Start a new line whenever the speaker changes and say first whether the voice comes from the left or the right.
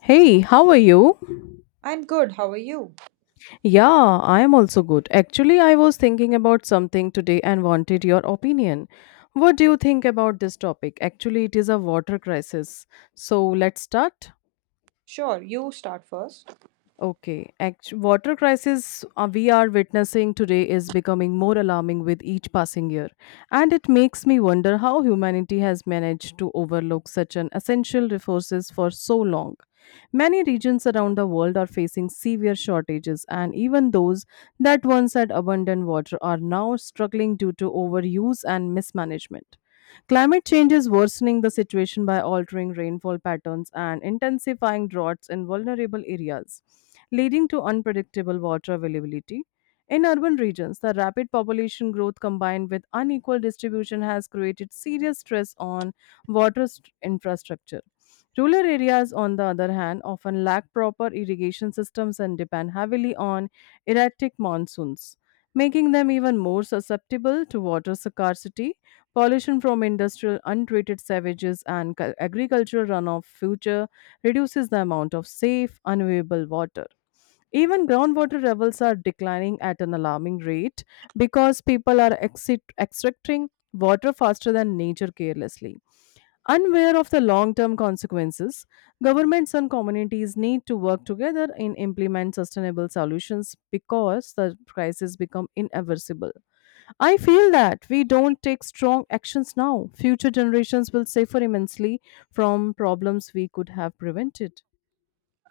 left: Hey, how are you?
right: I'm good, how are you?
left: Yeah, I am also good. Actually, I was thinking about something today and wanted your opinion. What do you think about this topic? Actually, it is a water crisis. So let's start.
right: Sure, you start first.
left: Okay. Water crisis we are witnessing today is becoming more alarming with each passing year, and it makes me wonder how humanity has managed to overlook such an essential resources for so long. Many regions around the world are facing severe shortages, and even those that once had abundant water are now struggling due to overuse and mismanagement. Climate change is worsening the situation by altering rainfall patterns and intensifying droughts in vulnerable areas, leading to unpredictable water availability. In urban regions, the rapid population growth combined with unequal distribution has created serious stress on infrastructure. Rural areas, on the other hand, often lack proper irrigation systems and depend heavily on erratic monsoons, making them even more susceptible to water scarcity. Pollution from industrial untreated savages and agricultural runoff future reduces the amount of safe, unavailable water. Even groundwater levels are declining at an alarming rate because people are extracting water faster than nature carelessly. Unaware of the long-term consequences, governments and communities need to work together and implement sustainable solutions because the crisis become irreversible. I feel that we don't take strong actions now. Future generations will suffer immensely from problems we could have prevented.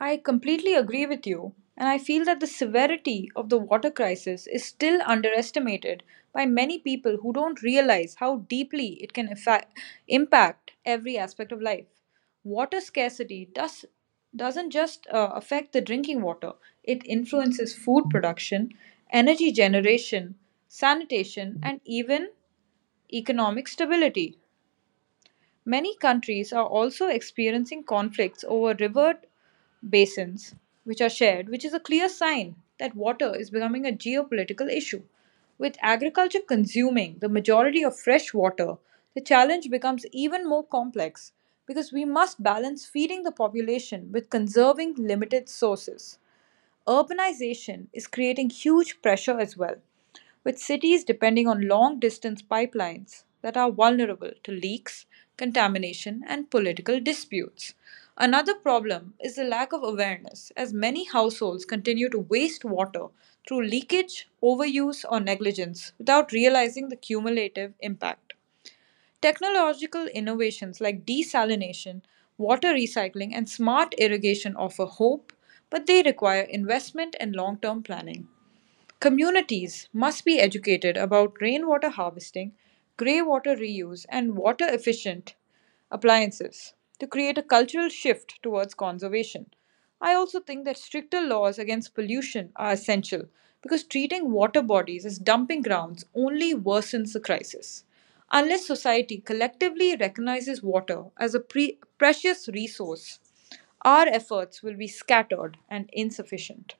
right: I completely agree with you, and I feel that the severity of the water crisis is still underestimated by many people who don't realize how deeply it can impact every aspect of life. Water scarcity doesn't just affect the drinking water, it influences food production, energy generation, sanitation, and even economic stability. Many countries are also experiencing conflicts over river basins, which are shared, which is a clear sign that water is becoming a geopolitical issue. With agriculture consuming the majority of fresh water, the challenge becomes even more complex because we must balance feeding the population with conserving limited sources. Urbanization is creating huge pressure as well with cities depending on long distance pipelines that are vulnerable to leaks, contamination, and political disputes. Another problem is the lack of awareness, as many households continue to waste water through leakage, overuse, or negligence without realizing the cumulative impact. Technological innovations like desalination, water recycling, and smart irrigation offer hope, but they require investment and long term planning. Communities must be educated about rainwater harvesting, greywater reuse, and water efficient appliances to create a cultural shift towards conservation. I also think that stricter laws against pollution are essential because treating water bodies as dumping grounds only worsens the crisis. Unless society collectively recognizes water as a precious resource, our efforts will be scattered and insufficient.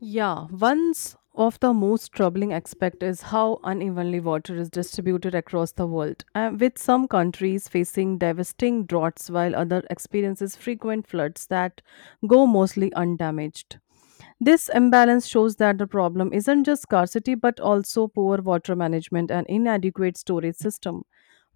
left: Yeah, one's of the most troubling aspect is how unevenly water is distributed across the world, with some countries facing devastating droughts while others experiences frequent floods that go mostly undamaged. This imbalance shows that the problem isn't just scarcity but also poor water management and inadequate storage system.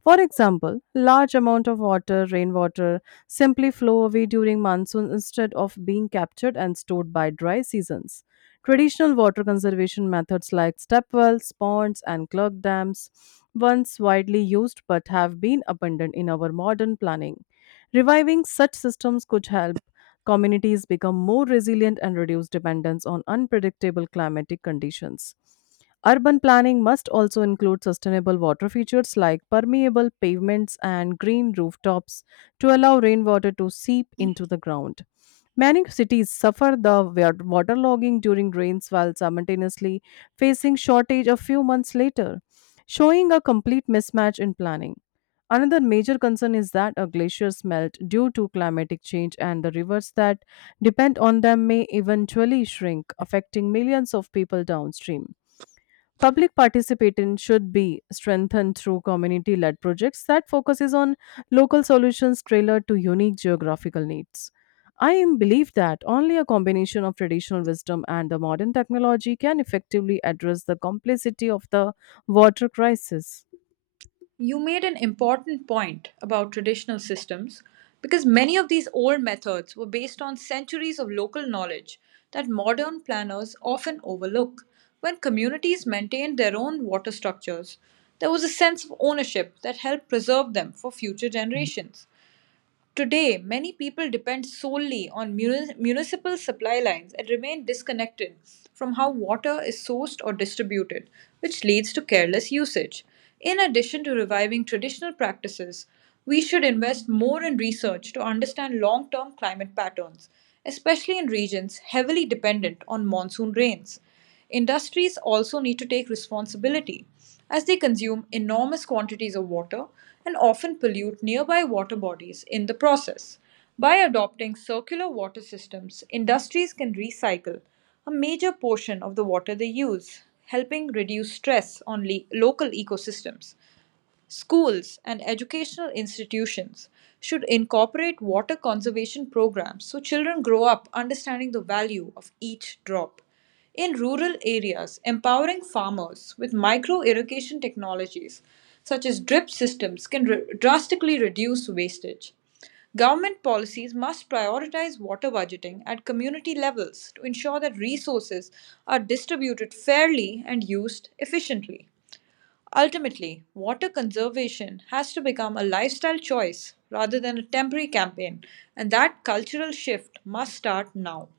left: For example, large amount of water, rainwater, simply flow away during monsoon instead of being captured and stored by dry seasons. Traditional water conservation methods like step wells, ponds, and clock dams, once widely used but have been abandoned in our modern planning. Reviving such systems could help communities become more resilient and reduce dependence on unpredictable climatic conditions. Urban planning must also include sustainable water features like permeable pavements and green rooftops to allow rainwater to seep into the ground. Many cities suffer the waterlogging during rains while simultaneously facing shortage a few months later, showing a complete mismatch in planning. Another major concern is that a glaciers melt due to climatic change and the rivers that depend on them may eventually shrink, affecting millions of people downstream. Public participation should be strengthened through community led projects that focuses on local solutions tailored to unique geographical needs. I am believe that only a combination of traditional wisdom and the modern technology can effectively address the complexity of the water crisis.
right: You made an important point about traditional systems because many of these old methods were based on centuries of local knowledge that modern planners often overlook. When communities maintained their own water structures, there was a sense of ownership that helped preserve them for future generations. Today, many people depend solely on municipal supply lines and remain disconnected from how water is sourced or distributed, which leads to careless usage. In addition to reviving traditional practices, we should invest more in research to understand long term climate patterns, especially in regions heavily dependent on monsoon rains. Industries also need to take responsibility as they consume enormous quantities of water and often pollute nearby water bodies in the process. By adopting circular water systems, industries can recycle a major portion of the water they use, helping reduce stress on local ecosystems. Schools and educational institutions should incorporate water conservation programs so children grow up understanding the value of each drop. In rural areas, empowering farmers with micro irrigation technologies such as drip systems can drastically reduce wastage. Government policies must prioritize water budgeting at community levels to ensure that resources are distributed fairly and used efficiently. Ultimately, water conservation has to become a lifestyle choice rather than a temporary campaign, and that cultural shift must start now.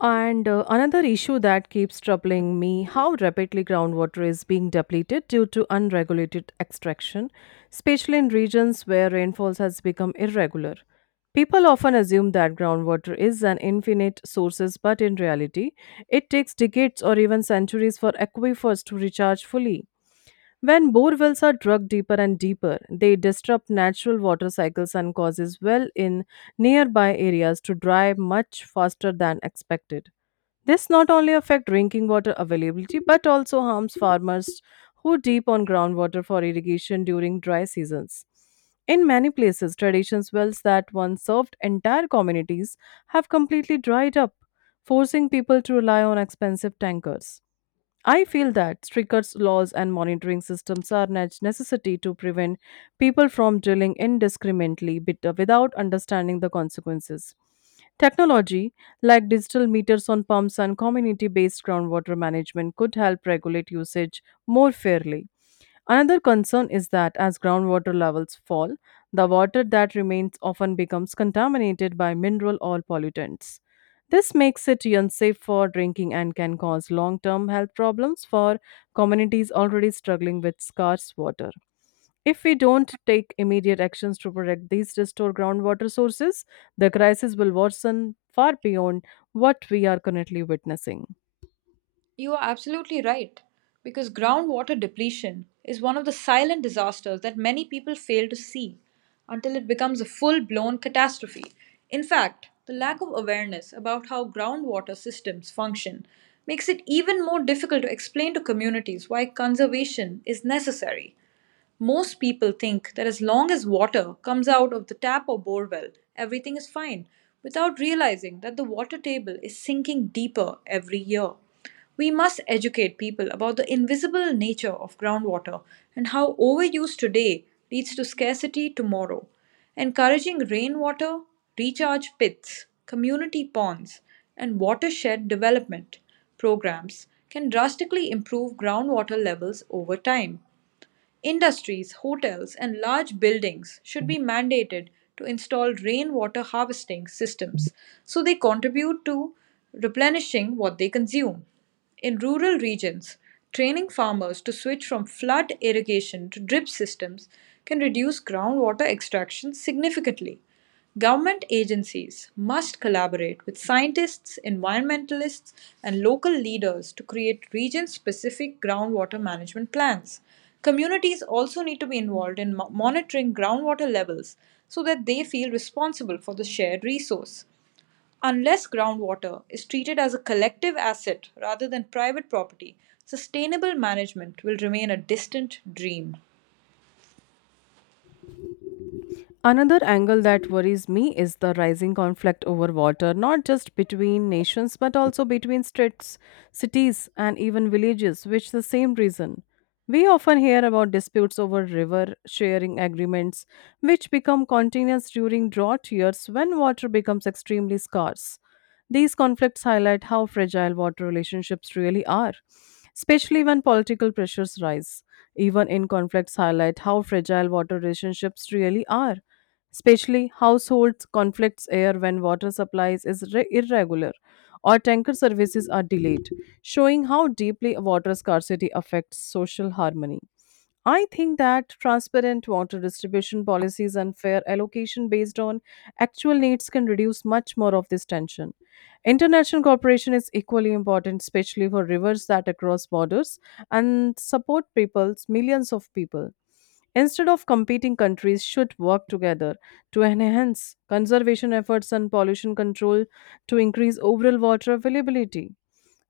left: And another issue that keeps troubling me how rapidly groundwater is being depleted due to unregulated extraction, especially in regions where rainfalls has become irregular. People often assume that groundwater is an infinite sources, but in reality, it takes decades or even centuries for aquifers to recharge fully. When bore wells are dug deeper and deeper, they disrupt natural water cycles and causes well in nearby areas to dry much faster than expected. This not only affects drinking water availability but also harms farmers who depend on groundwater for irrigation during dry seasons. In many places, traditional wells that once served entire communities have completely dried up, forcing people to rely on expensive tankers. I feel that stricter laws and monitoring systems are necessity to prevent people from drilling indiscriminately without understanding the consequences. Technology, like digital meters on pumps and community based groundwater management, could help regulate usage more fairly. Another concern is that as groundwater levels fall, the water that remains often becomes contaminated by mineral or pollutants. This makes it unsafe for drinking and can cause long term health problems for communities already struggling with scarce water. If we don't take immediate actions to protect these restored groundwater sources, the crisis will worsen far beyond what we are currently witnessing.
right: You are absolutely right, because groundwater depletion is one of the silent disasters that many people fail to see until it becomes a full blown catastrophe. In fact, the lack of awareness about how groundwater systems function makes it even more difficult to explain to communities why conservation is necessary. Most people think that as long as water comes out of the tap or bore well, everything is fine, without realizing that the water table is sinking deeper every year. We must educate people about the invisible nature of groundwater and how overuse today leads to scarcity tomorrow. Encouraging rainwater, recharge pits, community ponds, and watershed development programs can drastically improve groundwater levels over time. Industries, hotels, and large buildings should be mandated to install rainwater harvesting systems so they contribute to replenishing what they consume. In rural regions, training farmers to switch from flood irrigation to drip systems can reduce groundwater extraction significantly. Government agencies must collaborate with scientists, environmentalists, and local leaders to create region specific groundwater management plans. Communities also need to be involved in monitoring groundwater levels so that they feel responsible for the shared resource. Unless groundwater is treated as a collective asset rather than private property, sustainable management will remain a distant dream.
left: Another angle that worries me is the rising conflict over water, not just between nations but also between states, cities, and even villages, which the same reason. We often hear about disputes over river sharing agreements, which become continuous during drought years when water becomes extremely scarce. These conflicts highlight how fragile water relationships really are, especially when political pressures rise. Even in conflicts highlight how fragile water relationships really are, especially households conflicts air when water supplies is irregular or tanker services are delayed, showing how deeply water scarcity affects social harmony. I think that transparent water distribution policies and fair allocation based on actual needs can reduce much more of this tension. International cooperation is equally important, especially for rivers that cross borders and support peoples, millions of people. Instead of competing, countries should work together to enhance conservation efforts and pollution control to increase overall water availability.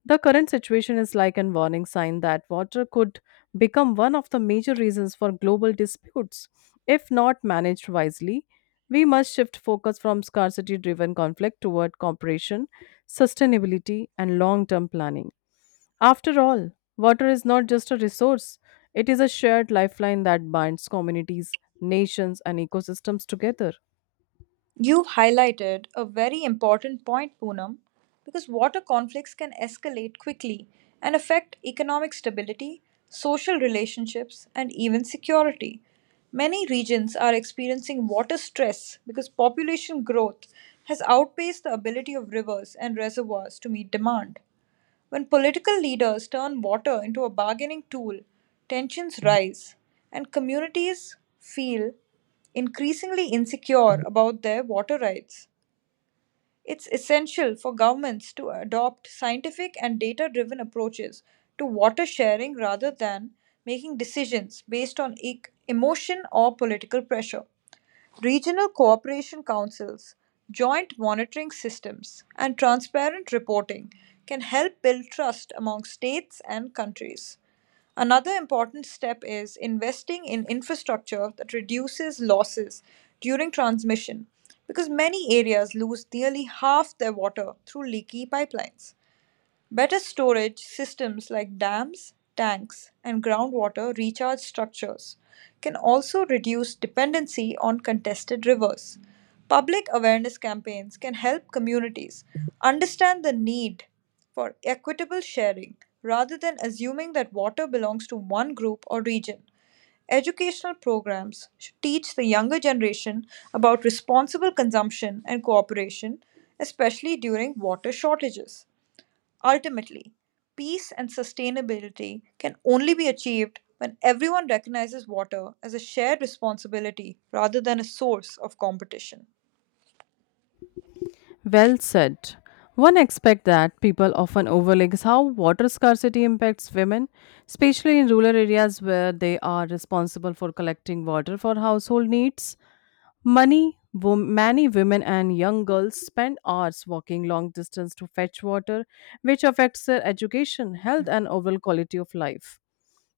left: The current situation is like a warning sign that water could become one of the major reasons for global disputes if not managed wisely. We must shift focus from scarcity driven conflict toward cooperation, sustainability, and long term planning. After all, water is not just a resource, it is a shared lifeline that binds communities, nations, and ecosystems together.
right: You've highlighted a very important point, Poonam, because water conflicts can escalate quickly and affect economic stability, social relationships, and even security. Many regions are experiencing water stress because population growth has outpaced the ability of rivers and reservoirs to meet demand. When political leaders turn water into a bargaining tool, tensions rise, and communities feel increasingly insecure about their water rights. It's essential for governments to adopt scientific and data driven approaches to water sharing rather than making decisions based on emotion or political pressure. Regional cooperation councils, joint monitoring systems, and transparent reporting can help build trust among states and countries. Another important step is investing in infrastructure that reduces losses during transmission because many areas lose nearly half their water through leaky pipelines. Better storage systems like dams, tanks, and groundwater recharge structures can also reduce dependency on contested rivers. Public awareness campaigns can help communities understand the need for equitable sharing rather than assuming that water belongs to one group or region. Educational programs should teach the younger generation about responsible consumption and cooperation, especially during water shortages. Ultimately, peace and sustainability can only be achieved when everyone recognizes water as a shared responsibility rather than a source of competition.
left: Well said. One aspect that people often overlook is how water scarcity impacts women, especially in rural areas where they are responsible for collecting water for household needs. Many women and young girls spend hours walking long distance to fetch water, which affects their education, health, and overall quality of life.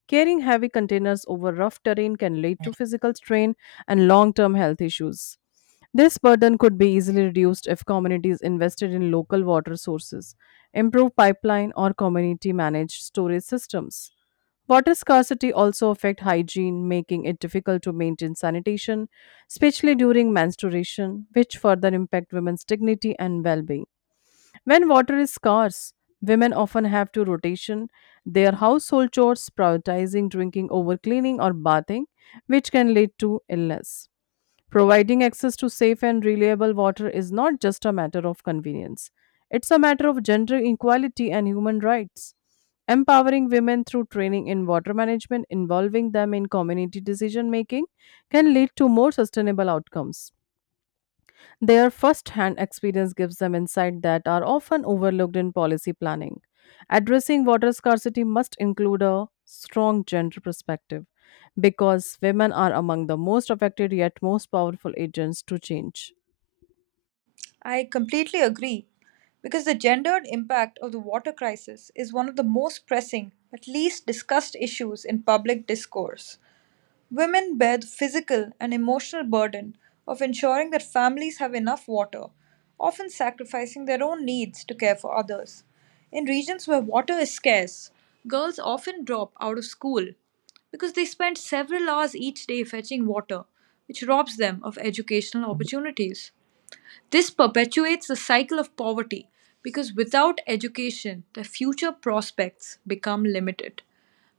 left: Carrying heavy containers over rough terrain can lead to physical strain and long term health issues. This burden could be easily reduced if communities invested in local water sources, improved pipeline, or community managed storage systems. Water scarcity also affects hygiene, making it difficult to maintain sanitation, especially during menstruation, which further impact women's dignity and well-being. When water is scarce, women often have to rotation their household chores, prioritizing drinking over cleaning or bathing, which can lead to illness. Providing access to safe and reliable water is not just a matter of convenience, it's a matter of gender equality and human rights. Empowering women through training in water management, involving them in community decision making, can lead to more sustainable outcomes. Their first hand experience gives them insight that are often overlooked in policy planning. Addressing water scarcity must include a strong gender perspective because women are among the most affected yet most powerful agents to change.
right: I completely agree because the gendered impact of the water crisis is one of the most pressing but least discussed issues in public discourse. Women bear the physical and emotional burden of ensuring that families have enough water, often sacrificing their own needs to care for others. In regions where water is scarce, girls often drop out of school because they spend several hours each day fetching water, which robs them of educational opportunities. This perpetuates the cycle of poverty because without education, the future prospects become limited.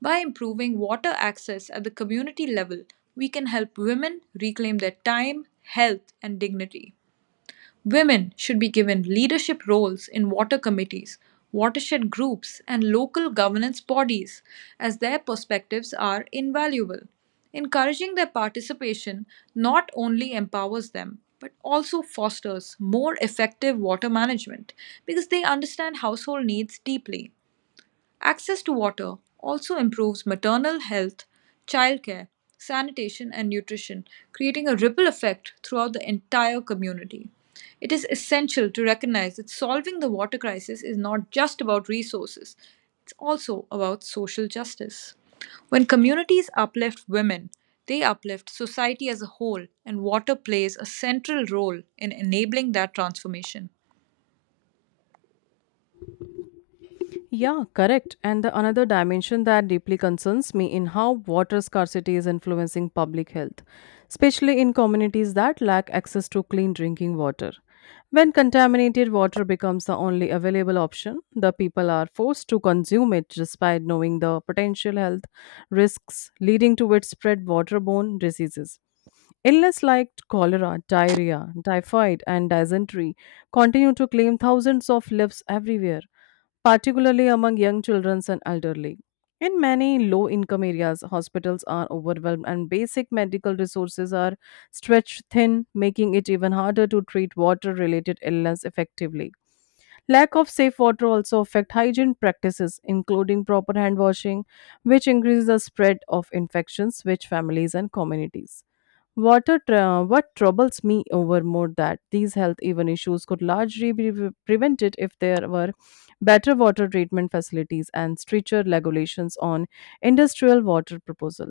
right: By improving water access at the community level, we can help women reclaim their time, health, and dignity. Women should be given leadership roles in water committees, watershed groups, and local governance bodies, as their perspectives are invaluable. Encouraging their participation not only empowers them, but also fosters more effective water management because they understand household needs deeply. Access to water also improves maternal health, childcare, sanitation, and nutrition, creating a ripple effect throughout the entire community. It is essential to recognize that solving the water crisis is not just about resources, it's also about social justice. When communities uplift women, they uplift society as a whole, and water plays a central role in enabling that transformation.
left: Yeah, correct. And the another dimension that deeply concerns me in how water scarcity is influencing public health, especially in communities that lack access to clean drinking water. When contaminated water becomes the only available option, the people are forced to consume it despite knowing the potential health risks leading to widespread waterborne diseases. Illness like cholera, diarrhea, typhoid, and dysentery continue to claim thousands of lives everywhere particularly among young children and elderly. In many low income areas, hospitals are overwhelmed and basic medical resources are stretched thin, making it even harder to treat water related illness effectively. Lack of safe water also affect hygiene practices, including proper hand washing, which increases the spread of infections which families and communities. What troubles me over more that these health even issues could largely be prevented if there were better water treatment facilities and stricter regulations on industrial water proposal.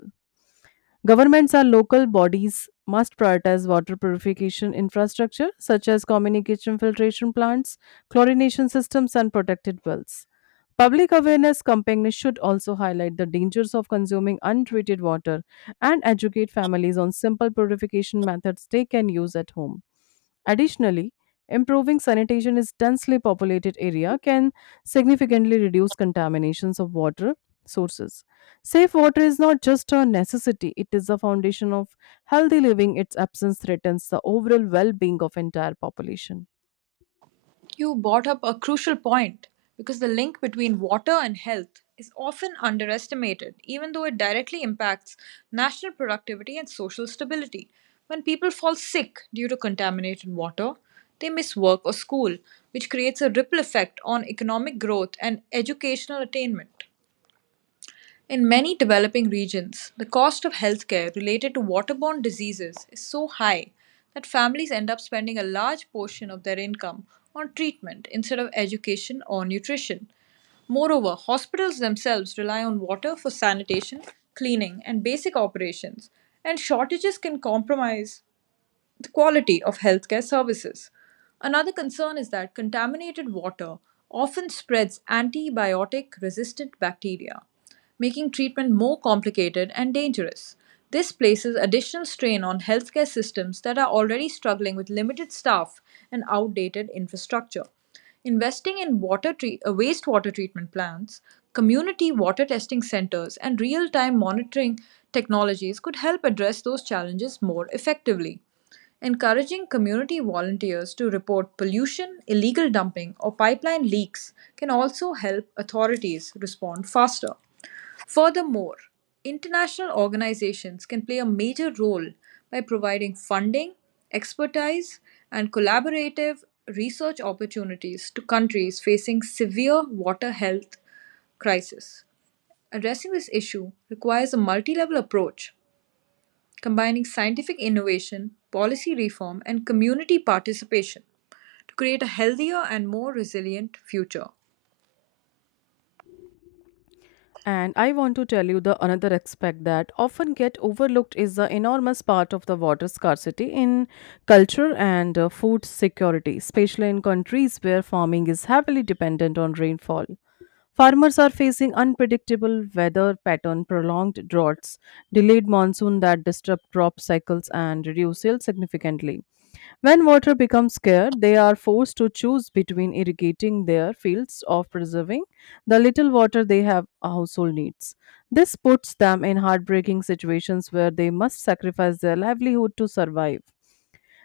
left: Governments and local bodies must prioritize water purification infrastructure such as communication filtration plants, chlorination systems and protected wells. Public awareness campaigns should also highlight the dangers of consuming untreated water and educate families on simple purification methods they can use at home. Additionally, improving sanitation in densely populated area can significantly reduce contaminations of water sources. Safe water is not just a necessity, it is the foundation of healthy living. Its absence threatens the overall well-being of entire population.
right: You brought up a crucial point because the link between water and health is often underestimated, even though it directly impacts national productivity and social stability. When people fall sick due to contaminated water, they miss work or school, which creates a ripple effect on economic growth and educational attainment. In many developing regions, the cost of healthcare related to waterborne diseases is so high that families end up spending a large portion of their income on treatment instead of education or nutrition. Moreover, hospitals themselves rely on water for sanitation, cleaning, and basic operations, and shortages can compromise the quality of healthcare services. Another concern is that contaminated water often spreads antibiotic resistant bacteria, making treatment more complicated and dangerous. This places additional strain on healthcare systems that are already struggling with limited staff and outdated infrastructure. Investing in wastewater treatment plants, community water testing centers, and real time monitoring technologies could help address those challenges more effectively. Encouraging community volunteers to report pollution, illegal dumping, or pipeline leaks can also help authorities respond faster. Furthermore, international organizations can play a major role by providing funding, expertise, and collaborative research opportunities to countries facing severe water health crisis. Addressing this issue requires a multi level approach combining scientific innovation, policy reform, and community participation to create a healthier and more resilient future.
left: And I want to tell you the another aspect that often get overlooked is the enormous part of the water scarcity in culture and food security, especially in countries where farming is heavily dependent on rainfall. Farmers are facing unpredictable weather pattern, prolonged droughts, delayed monsoon that disrupt crop cycles and reduce yield significantly. When water becomes scarce, they are forced to choose between irrigating their fields or preserving the little water they have household needs. This puts them in heartbreaking situations where they must sacrifice their livelihood to survive.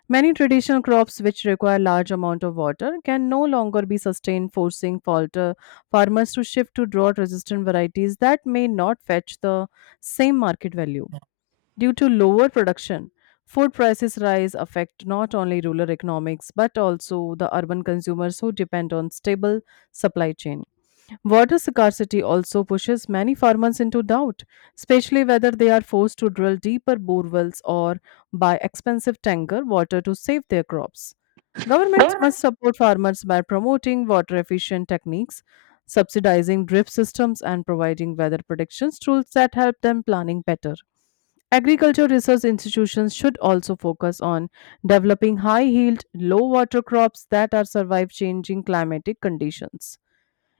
left: Many traditional crops which require large amount of water can no longer be sustained, forcing falter farmers to shift to drought-resistant varieties that may not fetch the same market value. Due to lower production, food prices rise affect not only rural economics but also the urban consumers who depend on stable supply chain. Water scarcity also pushes many farmers into doubt, especially whether they are forced to drill deeper borewells or buy expensive tanker water to save their crops. Governments must support farmers by promoting water efficient techniques, subsidizing drip systems, and providing weather predictions tools that help them planning better. Agriculture research institutions should also focus on developing high yield, low water crops that are survive changing climatic conditions.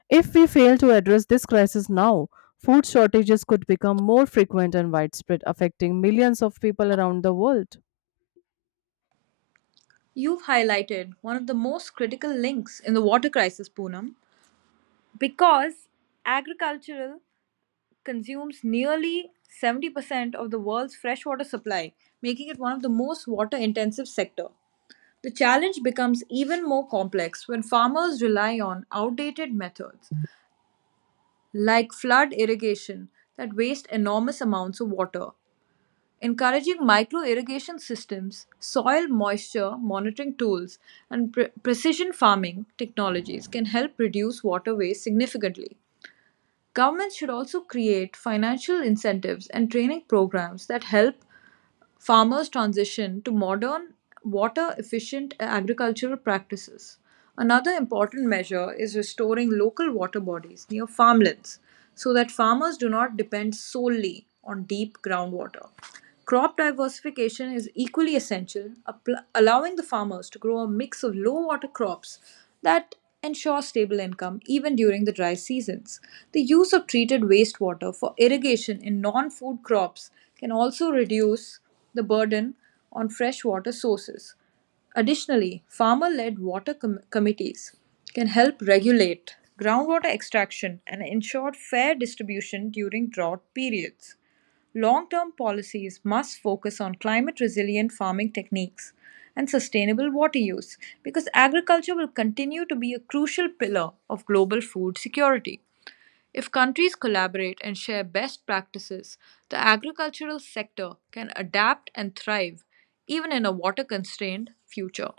left: If we fail to address this crisis now, food shortages could become more frequent and widespread, affecting millions of people around the world.
right: You've highlighted one of the most critical links in the water crisis, Poonam, because agricultural consumes nearly 70% of the world's freshwater supply, making it one of the most water intensive sector. The challenge becomes even more complex when farmers rely on outdated methods like flood irrigation that waste enormous amounts of water. Encouraging micro irrigation systems, soil moisture monitoring tools, and precision farming technologies can help reduce water waste significantly. Governments should also create financial incentives and training programs that help farmers transition to modern, water efficient agricultural practices. Another important measure is restoring local water bodies near farmlands so that farmers do not depend solely on deep groundwater. Crop diversification is equally essential, allowing the farmers to grow a mix of low water crops that ensure stable income even during the dry seasons. The use of treated wastewater for irrigation in non food crops can also reduce the burden on freshwater sources. Additionally, farmer led committees can help regulate groundwater extraction and ensure fair distribution during drought periods. Long term policies must focus on climate resilient farming techniques and sustainable water use because agriculture will continue to be a crucial pillar of global food security. If countries collaborate and share best practices, the agricultural sector can adapt and thrive even in a water constrained future.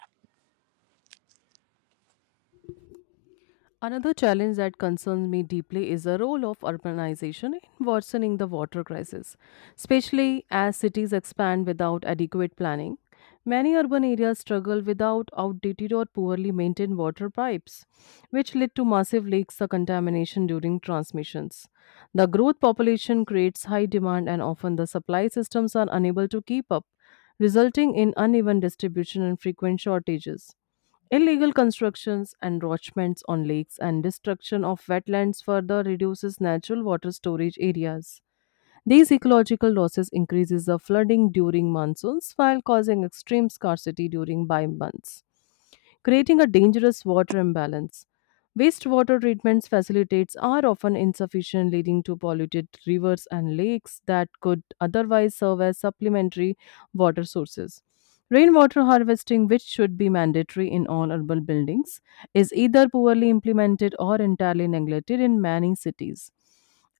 left: Another challenge that concerns me deeply is the role of urbanization in worsening the water crisis, especially as cities expand without adequate planning. Many urban areas struggle without outdated or poorly maintained water pipes, which lead to massive leaks or contamination during transmissions. The growth population creates high demand, and often the supply systems are unable to keep up, resulting in uneven distribution and frequent shortages. Illegal constructions, encroachments on lakes, and destruction of wetlands further reduces natural water storage areas. These ecological losses increases the flooding during monsoons while causing extreme scarcity during dry months, creating a dangerous water imbalance. Wastewater treatment facilities are often insufficient, leading to polluted rivers and lakes that could otherwise serve as supplementary water sources. Rainwater harvesting, which should be mandatory in all urban buildings, is either poorly implemented or entirely neglected in many cities.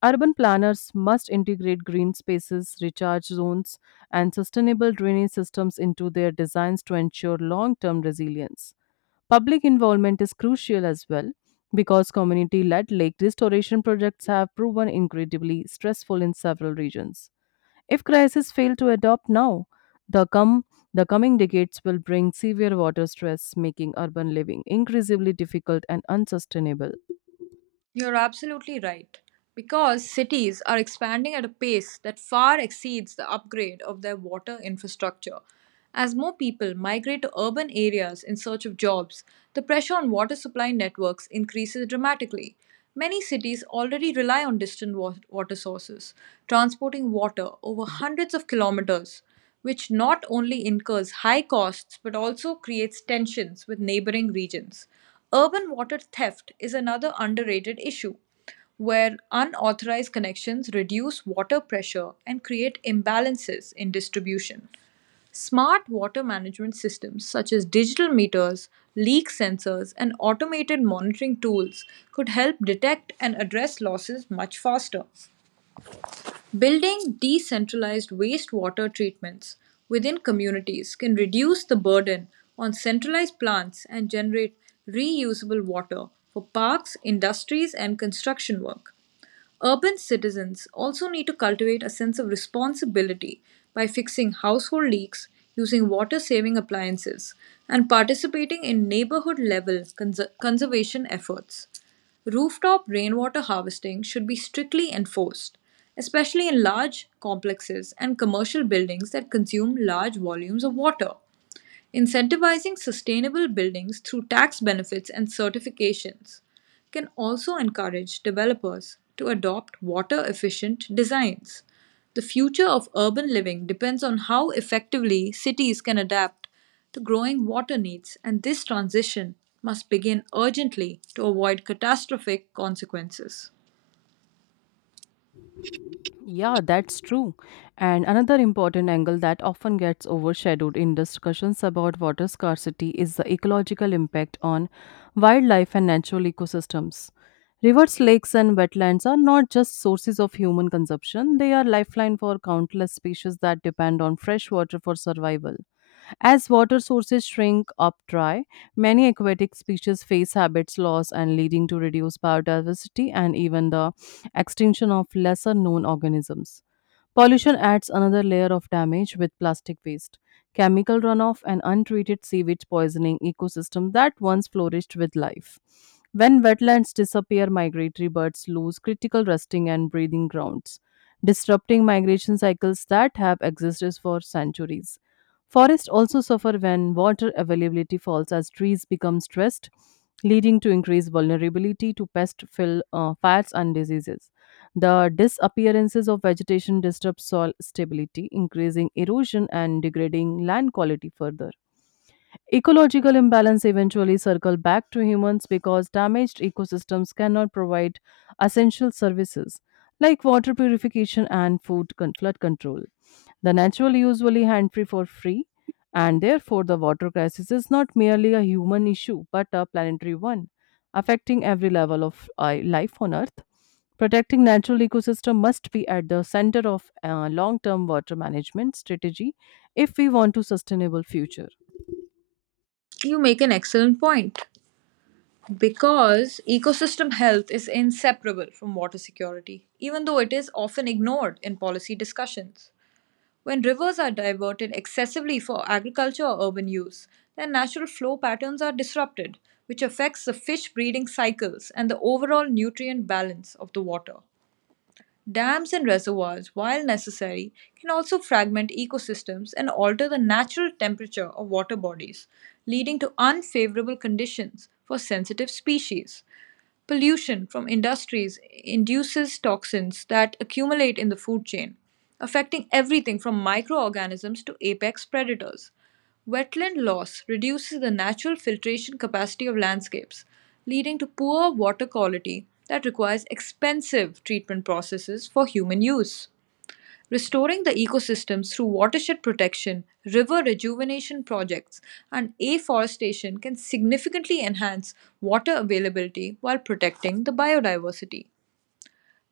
left: Urban planners must integrate green spaces, recharge zones, and sustainable drainage systems into their designs to ensure long term resilience. Public involvement is crucial as well because community led lake restoration projects have proven incredibly stressful in several regions. If crises fail to adopt now, the, come, the coming decades will bring severe water stress, making urban living increasingly difficult and unsustainable.
right: You're absolutely right. Because cities are expanding at a pace that far exceeds the upgrade of their water infrastructure. As more people migrate to urban areas in search of jobs, the pressure on water supply networks increases dramatically. Many cities already rely on distant water sources, transporting water over hundreds of kilometers, which not only incurs high costs but also creates tensions with neighboring regions. Urban water theft is another underrated issue, where unauthorized connections reduce water pressure and create imbalances in distribution. Smart water management systems such as digital meters, leak sensors, and automated monitoring tools could help detect and address losses much faster. Building decentralized wastewater treatments within communities can reduce the burden on centralized plants and generate reusable water for parks, industries, and construction work. Urban citizens also need to cultivate a sense of responsibility by fixing household leaks, using water saving appliances, and participating in neighborhood level conservation efforts. Rooftop rainwater harvesting should be strictly enforced, especially in large complexes and commercial buildings that consume large volumes of water. Incentivizing sustainable buildings through tax benefits and certifications can also encourage developers to adopt water efficient designs. The future of urban living depends on how effectively cities can adapt to growing water needs, and this transition must begin urgently to avoid catastrophic consequences.
left: Yeah, that's true. And another important angle that often gets overshadowed in discussions about water scarcity is the ecological impact on wildlife and natural ecosystems. Rivers, lakes, and wetlands are not just sources of human consumption, they are lifeline for countless species that depend on fresh water for survival. As water sources shrink up dry, many aquatic species face habitat loss and leading to reduced biodiversity and even the extinction of lesser known organisms. Pollution adds another layer of damage with plastic waste, chemical runoff, and untreated sewage poisoning ecosystem that once flourished with life. When wetlands disappear, migratory birds lose critical resting and breeding grounds, disrupting migration cycles that have existed for centuries. Forests also suffer when water availability falls as trees become stressed, leading to increased vulnerability to fires, and diseases. The disappearances of vegetation disturb soil stability, increasing erosion and degrading land quality further. Ecological imbalance eventually circle back to humans because damaged ecosystems cannot provide essential services like water purification and flood control. The natural usually hand free for free, and therefore the water crisis is not merely a human issue but a planetary one, affecting every level of life on Earth. Protecting natural ecosystem must be at the center of long-term water management strategy if we want to sustainable future.
right: You make an excellent point because ecosystem health is inseparable from water security, even though it is often ignored in policy discussions. When rivers are diverted excessively for agriculture or urban use, their natural flow patterns are disrupted, which affects the fish breeding cycles and the overall nutrient balance of the water. Dams and reservoirs, while necessary, can also fragment ecosystems and alter the natural temperature of water bodies, leading to unfavorable conditions for sensitive species. Pollution from industries induces toxins that accumulate in the food chain, affecting everything from microorganisms to apex predators. Wetland loss reduces the natural filtration capacity of landscapes, leading to poor water quality that requires expensive treatment processes for human use. Restoring the ecosystems through watershed protection, river rejuvenation projects, and afforestation can significantly enhance water availability while protecting the biodiversity.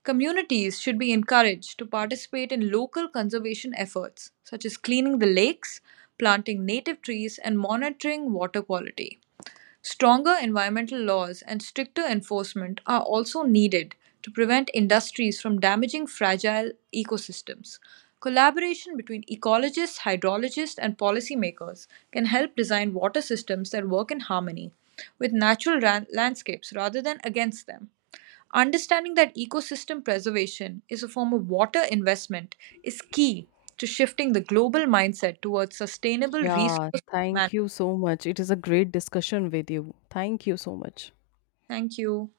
right: Communities should be encouraged to participate in local conservation efforts, such as cleaning the lakes, planting native trees, and monitoring water quality. Stronger environmental laws and stricter enforcement are also needed to prevent industries from damaging fragile ecosystems. Collaboration between ecologists, hydrologists, and policymakers can help design water systems that work in harmony with natural landscapes rather than against them. Understanding that ecosystem preservation is a form of water investment is key to shifting the global mindset towards sustainable
left: Yeah,
right: resource
left: thank
right: management.
left: you so much. It is a great discussion with you. Thank you so much.
right: Thank you.